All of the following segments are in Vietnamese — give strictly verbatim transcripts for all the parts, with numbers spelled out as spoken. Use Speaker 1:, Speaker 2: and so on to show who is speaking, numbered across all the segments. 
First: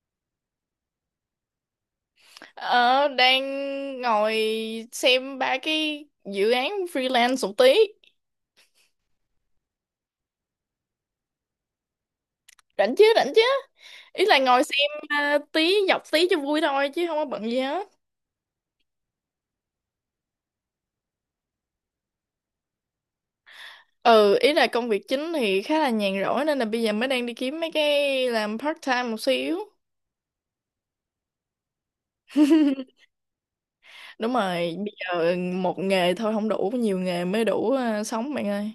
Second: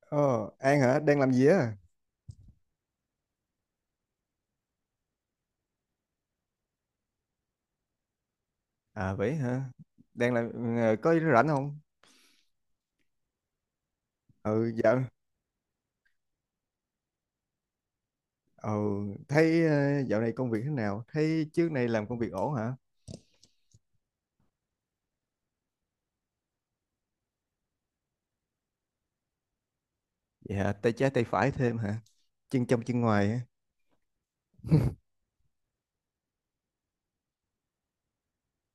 Speaker 1: Ờ, An hả? Đang làm gì á?
Speaker 2: Ờ, đang ngồi xem ba cái dự án freelance một tí.
Speaker 1: À vậy hả? Đang làm ờ, có rảnh không?
Speaker 2: Rảnh chứ, rảnh chứ. Ý là ngồi
Speaker 1: Ừ
Speaker 2: xem
Speaker 1: dạo
Speaker 2: à, tí, dọc tí cho vui thôi chứ không có bận gì hết.
Speaker 1: ừ thấy ờ, dạo này công việc thế nào? Thấy trước này làm công việc ổn hả?
Speaker 2: Ừ, ý là công việc chính thì khá là nhàn rỗi nên là bây giờ mới đang đi kiếm mấy cái làm part time một xíu.
Speaker 1: Vậy hả? Tay trái tay phải thêm hả? Chân trong chân ngoài hả?
Speaker 2: Đúng rồi, bây giờ một nghề thôi không đủ, nhiều nghề mới đủ à, sống bạn ơi.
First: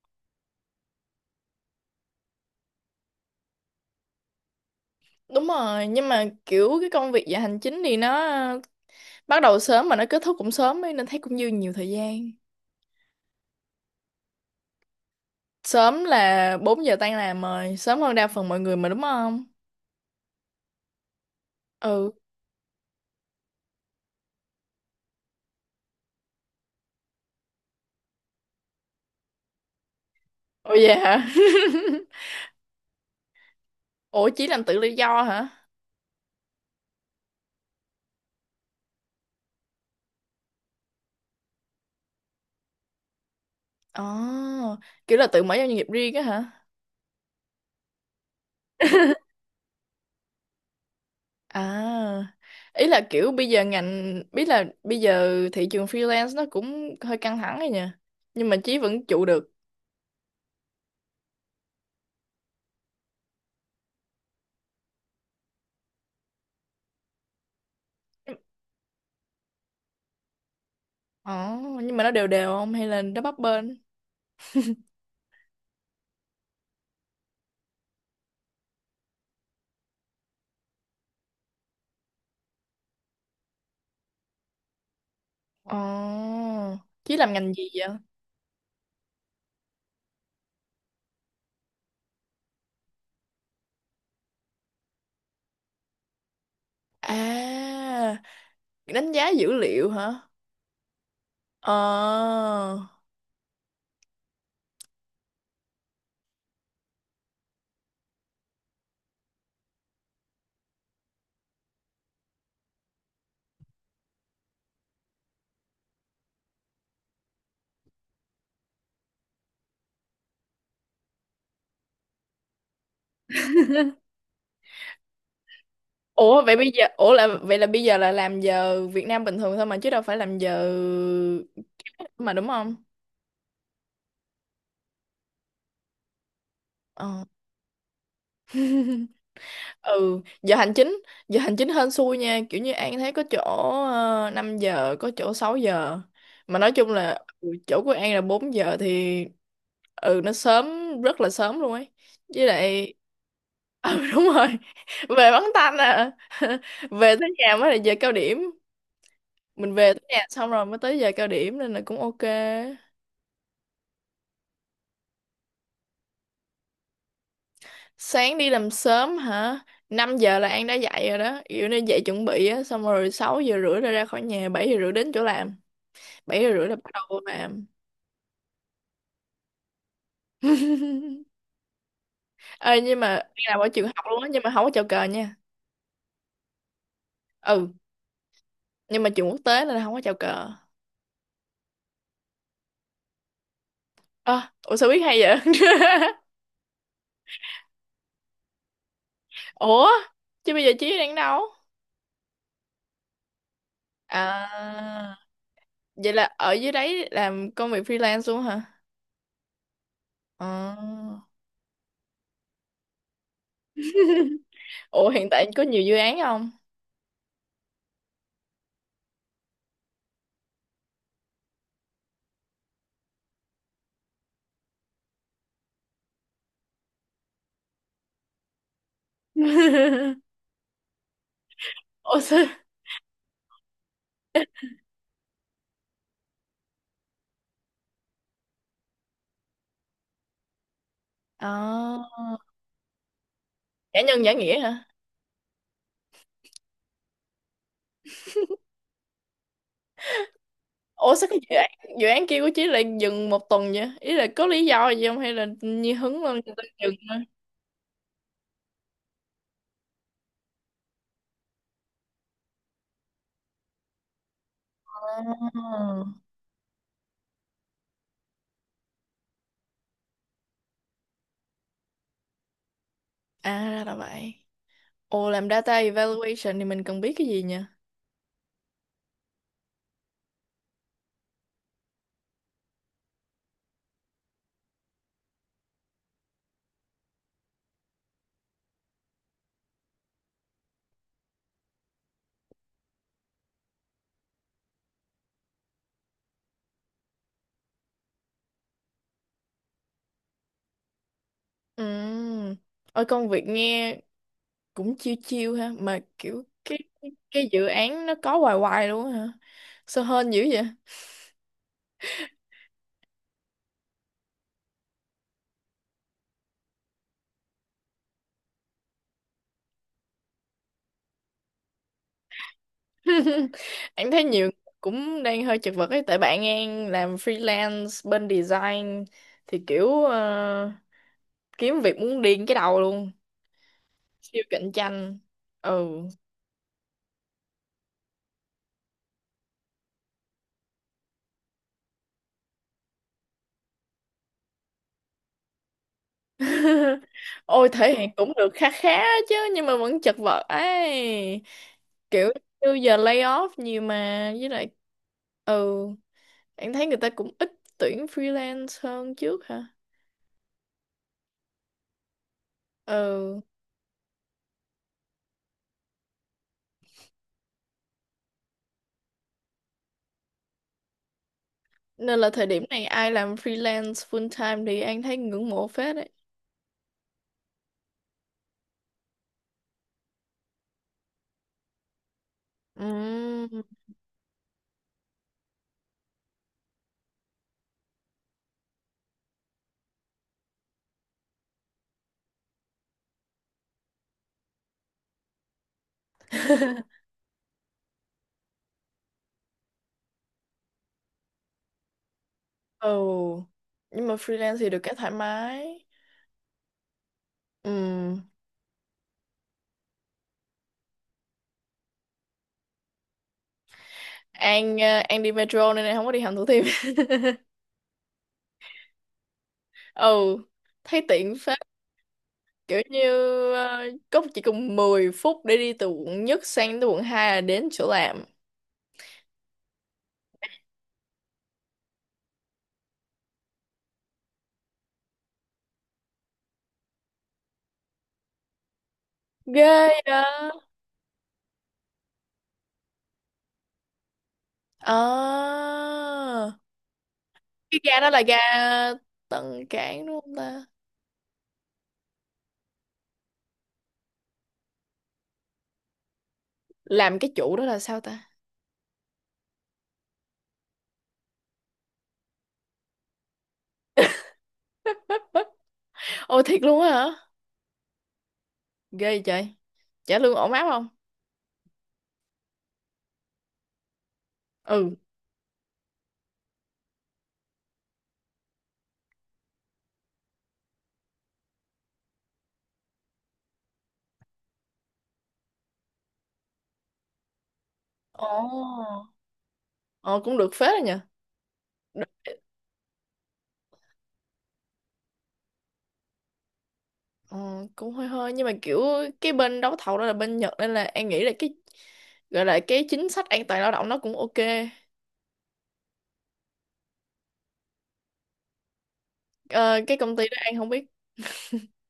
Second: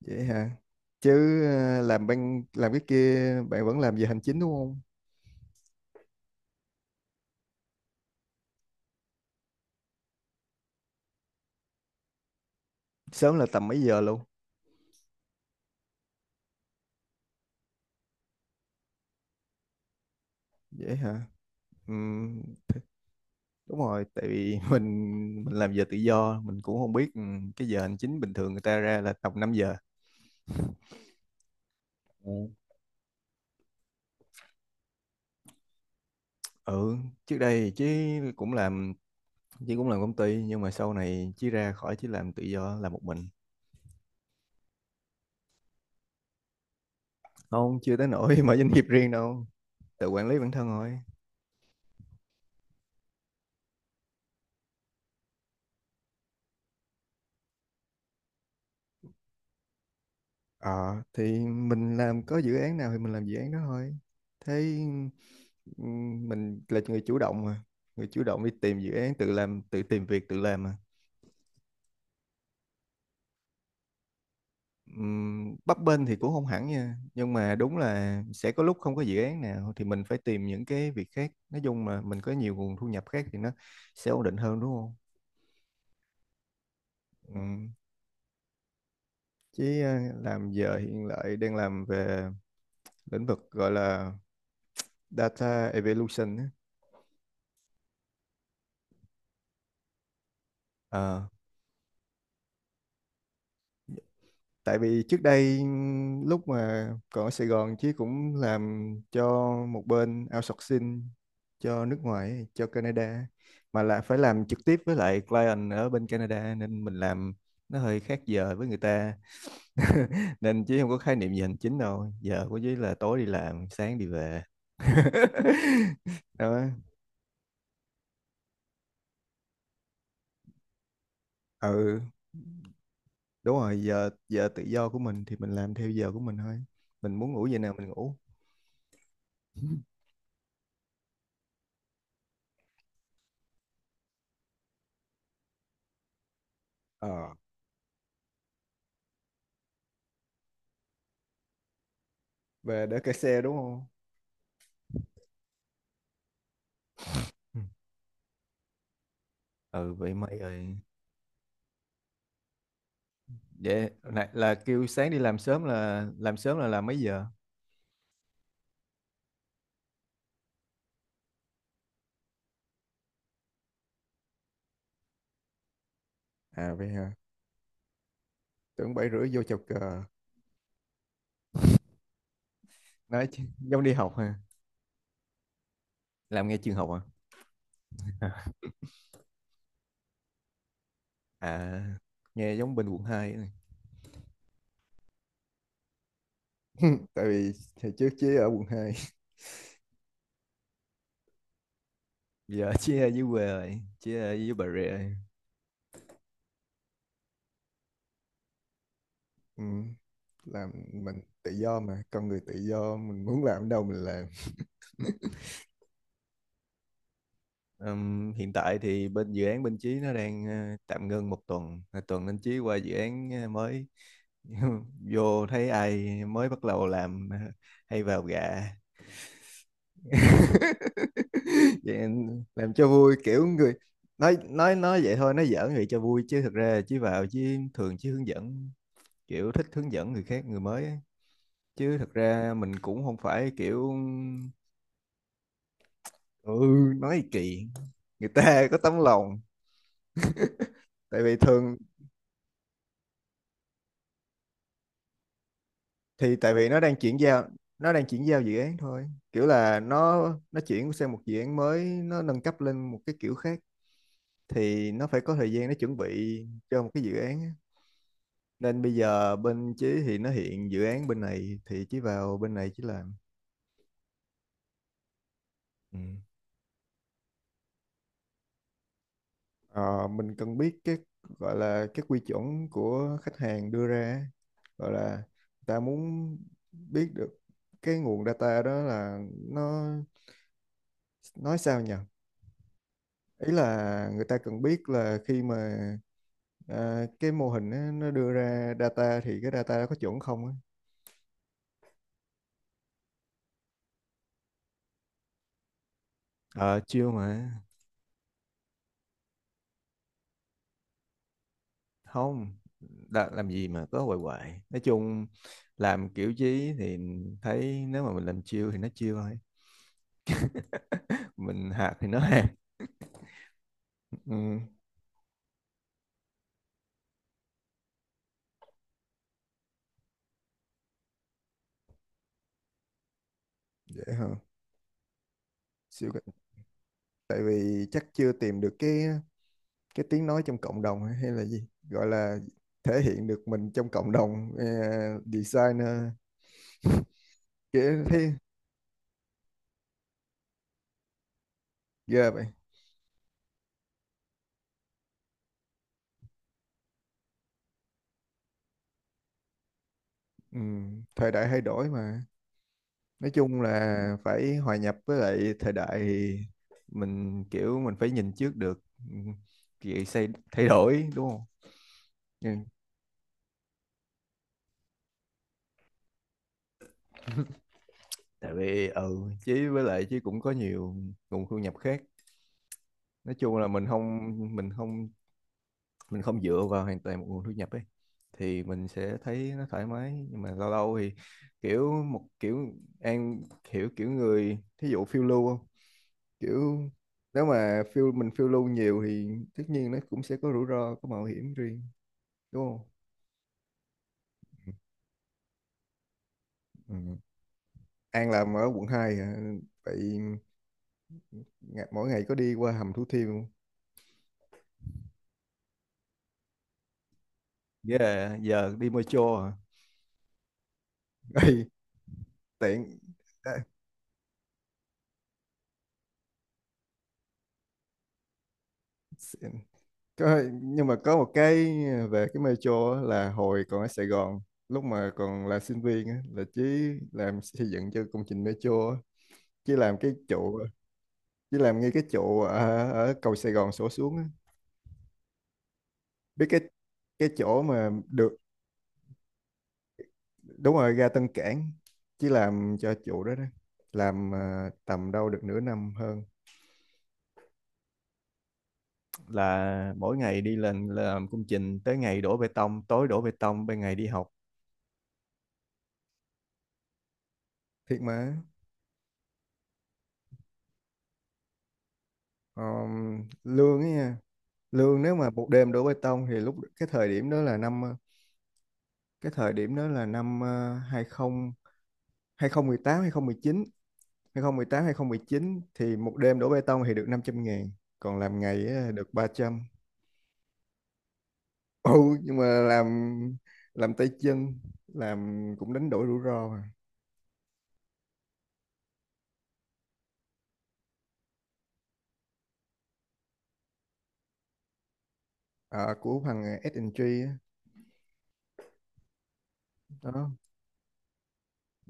Speaker 1: Vậy hả? Chứ ờ, làm bên làm cái kia bạn vẫn làm về hành chính đúng không?
Speaker 2: Đúng rồi, nhưng mà kiểu cái công việc dạ hành chính thì nó à, bắt đầu sớm mà nó kết thúc cũng sớm ấy, nên thấy cũng dư nhiều thời gian.
Speaker 1: Sớm là tầm mấy giờ luôn?
Speaker 2: Sớm là bốn giờ tan làm rồi, sớm hơn đa phần mọi người mà đúng không?
Speaker 1: Vậy hả?
Speaker 2: Ừ.
Speaker 1: Ừm, Đúng rồi, tại vì mình mình làm giờ tự do, mình cũng không biết ừ, cái giờ hành chính bình thường người ta ra là tầm năm giờ.
Speaker 2: Ồ vậy hả? Ủa chỉ làm tự do do hả?
Speaker 1: ừ trước đây chứ cũng làm chứ cũng làm công ty nhưng mà sau này chí ra khỏi, chí làm tự do làm một mình.
Speaker 2: Ồ, kiểu là tự mở ra doanh nghiệp riêng á hả?
Speaker 1: Không, chưa tới nỗi mở doanh nghiệp riêng đâu. Tự quản lý bản thân thôi.
Speaker 2: À, ý là kiểu bây giờ ngành, biết là bây giờ thị trường freelance nó cũng hơi căng thẳng rồi nha. Nhưng mà Chí vẫn trụ được.
Speaker 1: Ờ thì mình làm có dự án nào thì mình làm dự án đó thôi. Thế ừm, mình là người chủ động mà, người chủ động đi tìm dự án, tự làm tự tìm việc tự làm mà.
Speaker 2: Ồ, nhưng mà nó đều đều không hay là nó bấp bênh?
Speaker 1: Ừm, bấp bênh thì cũng không hẳn nha, nhưng mà đúng là sẽ có lúc không có dự án nào thì mình phải tìm những cái việc khác, nói chung mà mình có nhiều nguồn thu nhập khác thì nó sẽ ổn định hơn đúng không?
Speaker 2: Ồ, Chí làm ngành gì
Speaker 1: Ừm,
Speaker 2: vậy?
Speaker 1: chứ ờ, làm giờ hiện lại đang làm về lĩnh vực gọi là data evolution á.
Speaker 2: À, đánh giá dữ liệu hả?
Speaker 1: Ờ.
Speaker 2: Ờ.
Speaker 1: Tại vì trước đây lúc mà còn ở Sài Gòn, Chí cũng làm cho một bên outsourcing cho nước ngoài, cho Canada, mà là phải làm trực tiếp với lại client ở bên Canada nên mình làm nó hơi khác giờ với người ta. Nên Chí không có khái niệm gì hành chính đâu, giờ của Chí là tối đi làm sáng đi về.
Speaker 2: Ủa vậy
Speaker 1: đó
Speaker 2: bây giờ ủa là vậy là bây giờ là làm giờ Việt Nam bình thường thôi mà chứ đâu phải làm giờ
Speaker 1: ừ
Speaker 2: mà đúng không?
Speaker 1: đúng rồi, giờ giờ tự do của mình thì mình làm theo giờ của mình thôi. Mình
Speaker 2: Ờ.
Speaker 1: muốn ngủ giờ nào mình ngủ.
Speaker 2: Ừ, giờ hành chính, giờ hành chính hên xui nha, kiểu như An thấy có chỗ uh, năm giờ, có chỗ sáu giờ. Mà nói chung là
Speaker 1: ờ
Speaker 2: ừ, chỗ của An là bốn giờ thì ừ nó sớm rất là sớm luôn ấy. Với
Speaker 1: về
Speaker 2: lại
Speaker 1: để cày xe đúng không?
Speaker 2: ừ đúng rồi. Về bắn tanh à. Về tới nhà
Speaker 1: Ừ,
Speaker 2: mới là giờ cao điểm. Mình về
Speaker 1: ừ,
Speaker 2: tới
Speaker 1: vậy
Speaker 2: nhà
Speaker 1: mày
Speaker 2: xong rồi
Speaker 1: ơi.
Speaker 2: mới tới giờ cao điểm nên là cũng ok.
Speaker 1: Vậy là, là kêu sáng đi làm sớm, là làm sớm là làm mấy giờ?
Speaker 2: Sáng đi làm sớm hả? Năm giờ là An đã dậy rồi đó. Kiểu nên dậy chuẩn bị á, xong rồi sáu giờ rưỡi là ra khỏi nhà, bảy giờ rưỡi đến chỗ làm. Bảy giờ rưỡi
Speaker 1: À
Speaker 2: là
Speaker 1: vậy
Speaker 2: bắt đầu
Speaker 1: hả?
Speaker 2: vô làm.
Speaker 1: Tưởng bảy rưỡi vô chào cờ.
Speaker 2: Ê, nhưng mà An
Speaker 1: Nói chứ,
Speaker 2: làm ở
Speaker 1: giống
Speaker 2: trường
Speaker 1: đi
Speaker 2: học
Speaker 1: học
Speaker 2: luôn á,
Speaker 1: ha.
Speaker 2: nhưng mà không có chào cờ nha.
Speaker 1: Làm nghe trường học à?
Speaker 2: Ừ, nhưng mà trường quốc tế nên là không có chào cờ.
Speaker 1: À, nghe giống bên quận hai này.
Speaker 2: Ơ, ủa sao biết hay vậy?
Speaker 1: Tại vì hồi trước chứ ở quận hai.
Speaker 2: Ủa, chứ bây giờ Chí đang đâu?
Speaker 1: Giờ chứ ở dưới quê rồi, chứ ở
Speaker 2: À,
Speaker 1: dưới Bà Rịa rồi.
Speaker 2: vậy là ở dưới đấy làm công việc freelance luôn hả?
Speaker 1: ừ, làm
Speaker 2: Ờ.
Speaker 1: mình tự do mà, con người tự do mình muốn làm đâu mình làm.
Speaker 2: Ủa hiện tại có nhiều dự án không?
Speaker 1: Ừm, hiện tại thì bên dự án bên Chí nó đang ờ, tạm ngưng một tuần. Là tuần anh Chí qua dự án ờ, mới vô thấy ai mới bắt đầu làm ờ, hay vào gạ. Vậy
Speaker 2: Ủa
Speaker 1: anh
Speaker 2: sao
Speaker 1: làm cho vui, kiểu người nói nói nói vậy thôi, nói giỡn vậy cho vui chứ thực ra Chí vào, chứ thường Chí hướng dẫn, kiểu thích hướng dẫn người khác, người mới á. Chứ
Speaker 2: À,
Speaker 1: thực ra mình cũng không phải kiểu.
Speaker 2: giả nhân giả nghĩa hả?
Speaker 1: Ừ nói kỳ, người ta có tấm lòng.
Speaker 2: Ủa
Speaker 1: Tại
Speaker 2: sao
Speaker 1: vì
Speaker 2: cái dự án
Speaker 1: thường
Speaker 2: dự án kia của chị lại dừng một tuần vậy? Ý là có lý do gì không hay là như hứng lên
Speaker 1: thì
Speaker 2: người
Speaker 1: tại
Speaker 2: ta
Speaker 1: vì nó
Speaker 2: dừng
Speaker 1: đang
Speaker 2: thôi?
Speaker 1: chuyển giao nó đang chuyển giao dự án thôi, kiểu là nó nó chuyển sang một dự án mới, nó nâng cấp lên một cái kiểu khác thì nó phải
Speaker 2: À,
Speaker 1: có thời gian nó chuẩn bị cho một cái dự án á. Nên bây giờ bên Chí thì nó hiện dự án bên này thì Chí vào bên này Chí làm.
Speaker 2: à ra là vậy. Ồ làm data
Speaker 1: Ừ.
Speaker 2: evaluation thì mình cần biết cái gì nhỉ?
Speaker 1: Ờ, mình cần biết cái gọi là cái quy chuẩn của khách hàng đưa ra á. Gọi là người ta muốn biết được cái nguồn data đó là nó, nói sao nhỉ, ý là người ta cần biết là khi mà à, cái mô hình á, nó đưa ra data thì cái data đó có chuẩn không á.
Speaker 2: Ừ. Ôi công việc nghe cũng chiêu chiêu ha mà kiểu cái
Speaker 1: Ờ, chưa
Speaker 2: cái
Speaker 1: mà.
Speaker 2: dự án nó có hoài hoài luôn á hả? Sao hên dữ vậy?
Speaker 1: Không, đã, làm gì mà có hoài hoài. Nói chung, làm kiểu chí thì thấy nếu mà mình làm chiêu thì nó chiêu thôi. Mình hạt thì nó hạt.
Speaker 2: Em thấy nhiều người
Speaker 1: ừ,
Speaker 2: cũng đang hơi chật vật ấy tại bạn em làm freelance bên design thì kiểu ờ, kiếm việc muốn điên cái đầu luôn,
Speaker 1: dễ hả?
Speaker 2: siêu cạnh tranh. Ừ.
Speaker 1: siêu cái- Tại vì chắc chưa tìm được cái cái tiếng nói trong cộng đồng, hay hay là gì, gọi là thể hiện được mình trong cộng đồng ờ, designer,
Speaker 2: Ôi thể
Speaker 1: kia
Speaker 2: hiện
Speaker 1: thế.
Speaker 2: cũng được khá khá chứ nhưng mà vẫn chật vật ấy, kiểu
Speaker 1: Ghê vậy.
Speaker 2: như giờ lay off nhiều mà với lại ừ em thấy người ta cũng ít tuyển freelance hơn trước hả.
Speaker 1: Ừ, thời đại thay đổi mà. nói
Speaker 2: Ừ.
Speaker 1: chung Ừ. là phải hòa nhập với lại thời đại thì mình kiểu mình phải nhìn trước được, ừ, vậy xây thay đổi đúng không?
Speaker 2: Nên là thời
Speaker 1: Ừ.
Speaker 2: điểm này ai làm freelance full time thì anh thấy ngưỡng mộ phết đấy.
Speaker 1: Tại vì ừ chứ với lại, chứ cũng có nhiều nguồn thu nhập khác. Nói chung
Speaker 2: Ừm.
Speaker 1: là mình không mình không mình không dựa vào hoàn toàn một nguồn thu nhập ấy thì mình sẽ thấy nó thoải mái, nhưng mà lâu lâu thì kiểu một kiểu, an hiểu kiểu người thí dụ phiêu lưu, kiểu nếu mà phiêu mình phiêu lưu nhiều thì tất nhiên nó cũng sẽ có rủi ro, có mạo hiểm riêng đúng không?
Speaker 2: Ồ. Nhưng mà freelance thì được cái thoải mái.
Speaker 1: Ừ.
Speaker 2: Ừm.
Speaker 1: An làm ở quận hai hả? Vậy ngày- mỗi ngày có đi qua hầm Thủ Thiêm không?
Speaker 2: An ờ, An đi metro nên em không có đi hầm Thủ Thiêm.
Speaker 1: Yeah, giờ đi metro à?
Speaker 2: Ồ. Thấy tiện phết.
Speaker 1: Ê,
Speaker 2: Kiểu
Speaker 1: tiện.
Speaker 2: như
Speaker 1: À,
Speaker 2: ờ, có chỉ cần mười phút để đi từ quận nhất sang tới quận hai là đến chỗ làm.
Speaker 1: xịn. Có, nhưng mà có một cái về cái metro á, là hồi còn ở Sài Gòn lúc mà còn là sinh viên á, là Chí làm xây dựng cho công trình metro á. Chí làm
Speaker 2: Ghê
Speaker 1: cái
Speaker 2: đó.
Speaker 1: trụ Chí làm ngay cái trụ ở, ở cầu Sài Gòn sổ xuống á.
Speaker 2: Ờ.
Speaker 1: Biết cái cái chỗ
Speaker 2: Cái
Speaker 1: mà
Speaker 2: ga đó là ga
Speaker 1: được.
Speaker 2: Tân Cảng đúng không ta?
Speaker 1: Đúng rồi, ra Tân Cảng. Chỉ làm cho chủ đó đó, làm ờ, tầm đâu được nửa năm hơn.
Speaker 2: Làm cái chủ đó là sao ta?
Speaker 1: Là mỗi ngày đi lên làm công trình, tới ngày đổ bê tông tối đổ bê tông, ban ngày đi học.
Speaker 2: Ôi thiệt luôn á hả?
Speaker 1: Thiệt mà.
Speaker 2: Ghê vậy trời. Trả lương ổn áp không?
Speaker 1: Ờm, lương ấy nha,
Speaker 2: Ừ.
Speaker 1: lương nếu mà một đêm đổ bê tông thì lúc cái thời điểm đó là năm ờ, cái thời điểm đó là năm hai hai hai, hai không một tám hai không một chín, uh, tám hai 2019 hai không một tám chín, thì một đêm đổ bê tông thì được năm trăm ngàn. Còn làm ngày á,
Speaker 2: Ồ.
Speaker 1: được ba trăm.
Speaker 2: Ờ cũng được phết rồi nhờ.
Speaker 1: ừ
Speaker 2: Đ-
Speaker 1: nhưng mà làm làm tay chân, làm cũng đánh đổi rủi ro mà.
Speaker 2: Ờ, cũng hơi hơi nhưng mà kiểu cái bên đấu thầu đó là bên Nhật nên là An nghĩ là cái gọi là cái chính sách an toàn lao động nó cũng ok.
Speaker 1: Ờ, của thằng ét và giê á,
Speaker 2: Ờ, cái công ty
Speaker 1: đó.
Speaker 2: đó An không biết.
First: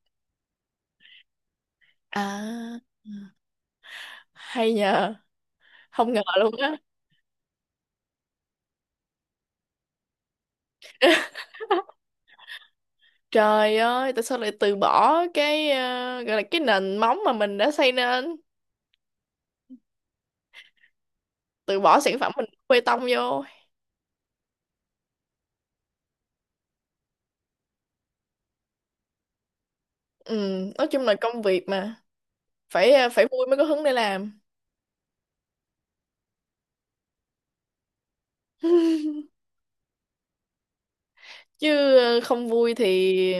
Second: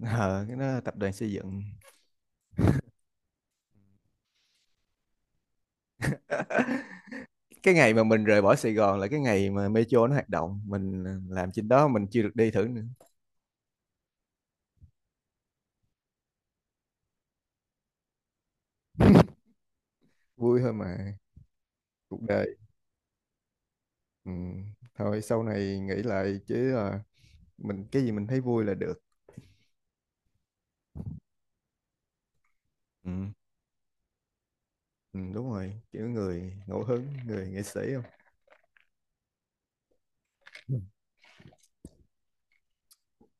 Speaker 1: Ờ, cái đó là tập đoàn xây dựng.
Speaker 2: À. Hay nhờ. Không ngờ luôn á.
Speaker 1: Cái ngày mà mình rời bỏ Sài Gòn là cái ngày mà Metro nó hoạt động, mình làm trên đó mình chưa được đi thử nữa.
Speaker 2: Trời ơi, tại sao lại từ bỏ cái ờ, gọi là cái nền móng mà mình đã xây nên,
Speaker 1: Vui thôi mà,
Speaker 2: từ bỏ sản
Speaker 1: cuộc
Speaker 2: phẩm mình
Speaker 1: đời.
Speaker 2: đổ bê tông vô.
Speaker 1: Ừ. Thôi sau này nghĩ lại chứ, à, mình cái gì mình thấy vui là được.
Speaker 2: Ừ, nói chung là công việc mà. Phải ờ,
Speaker 1: Ừ.
Speaker 2: phải vui mới có hứng để làm
Speaker 1: Ừ, đúng rồi, kiểu người ngẫu hứng người nghệ sĩ không? Ừ.
Speaker 2: chứ ờ, không vui thì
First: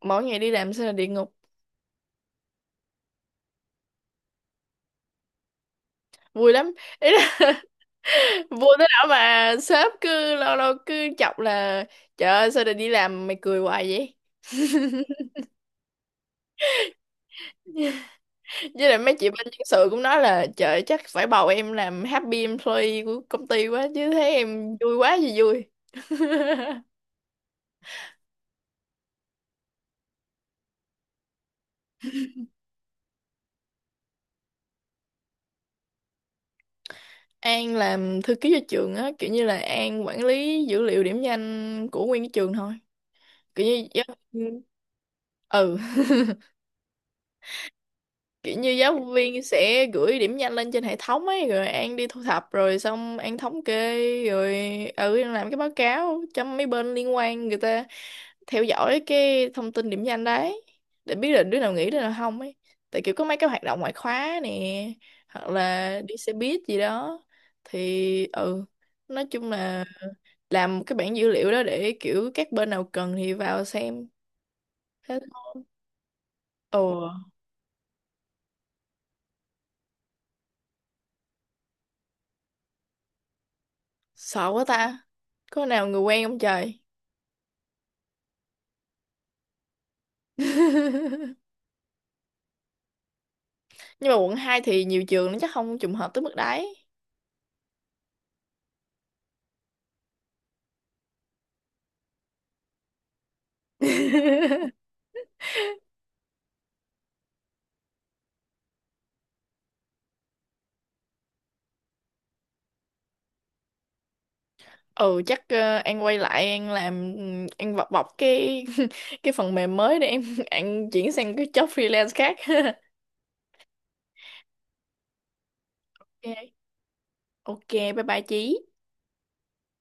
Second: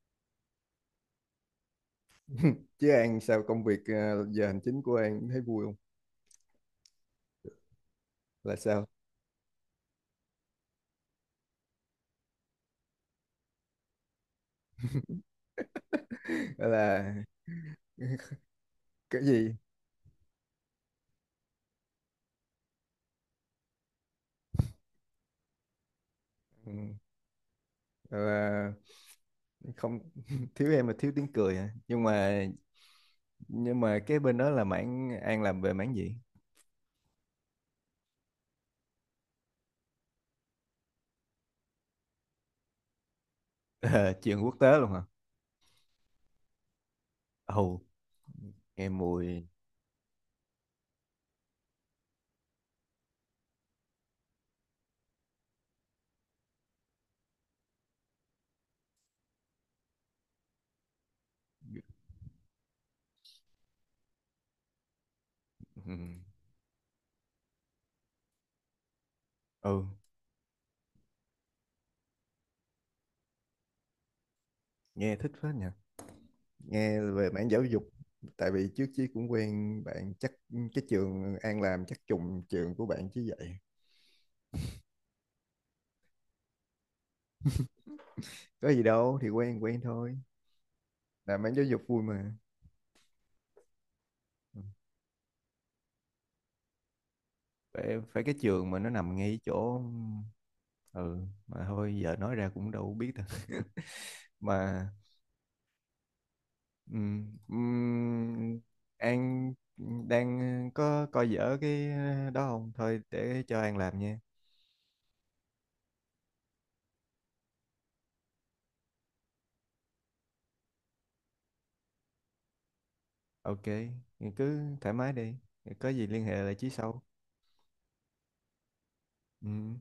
Speaker 2: mỗi ngày đi làm sẽ là địa ngục.
Speaker 1: Chứ An sao công việc à, giờ hành chính của An thấy vui không?
Speaker 2: Vui lắm, ý là
Speaker 1: Là
Speaker 2: vui
Speaker 1: sao?
Speaker 2: tới đó mà sếp cứ lâu lâu cứ chọc là trời ơi sao lại đi làm mày cười hoài vậy,
Speaker 1: Gọi là
Speaker 2: với lại mấy
Speaker 1: cái
Speaker 2: chị bên
Speaker 1: gì.
Speaker 2: nhân sự cũng nói là trời ơi, chắc phải bầu em làm happy employee của công ty quá chứ thấy em vui quá gì vui.
Speaker 1: Ừ, gọi là không thiếu em là thiếu tiếng cười hả? Nhưng mà nhưng mà cái bên đó là mảng An làm về mảng gì?
Speaker 2: An làm thư ký cho trường á kiểu như là An quản lý dữ liệu điểm danh của nguyên cái trường thôi, kiểu như
Speaker 1: Ờ, chuyện quốc tế luôn hả?
Speaker 2: ừ
Speaker 1: Ồ.
Speaker 2: kiểu như
Speaker 1: Nghe
Speaker 2: giáo
Speaker 1: mùi.
Speaker 2: viên sẽ gửi điểm danh lên trên hệ thống ấy rồi An đi thu thập rồi xong An thống kê rồi ừ An làm cái báo cáo cho mấy bên liên quan người ta theo dõi cái thông tin điểm danh đấy để biết là đứa nào nghỉ đứa nào không ấy, tại kiểu có mấy cái hoạt động ngoại khóa nè hoặc
Speaker 1: Ừ,
Speaker 2: là đi xe buýt gì đó thì ừ nói chung là
Speaker 1: ừ.
Speaker 2: làm một cái bảng dữ liệu đó để kiểu các bên nào cần thì vào xem.
Speaker 1: Nghe
Speaker 2: Thế.
Speaker 1: thích phết nhỉ.
Speaker 2: Ồ.
Speaker 1: Nghe về mảng giáo dục. Tại vì trước chí cũng quen bạn, chắc cái trường An làm chắc trùng trường của bạn chứ vậy.
Speaker 2: Sợ quá ta, có nào người quen không trời.
Speaker 1: Có gì đâu, thì quen quen thôi.
Speaker 2: Nhưng
Speaker 1: Làm mảng giáo dục vui mà.
Speaker 2: mà quận hai
Speaker 1: Ừ.
Speaker 2: thì nhiều trường nó chắc không trùng hợp tới mức đấy.
Speaker 1: Phải, phải cái trường mà nó nằm ngay chỗ. Ừ. Mà thôi giờ nói ra cũng đâu biết đâu. mà ừm, ừm, An đang có coi dở cái đó không, thôi để cho An làm nha.
Speaker 2: Ừ chắc ờ, An quay lại An làm, An bọc bọc cái cái phần mềm mới để em An chuyển sang cái job freelance khác.
Speaker 1: Ok, thì cứ thoải mái đi, có gì liên
Speaker 2: Ok.
Speaker 1: hệ lại Chí sau.
Speaker 2: Ok bye bye Chí.
Speaker 1: Ừm.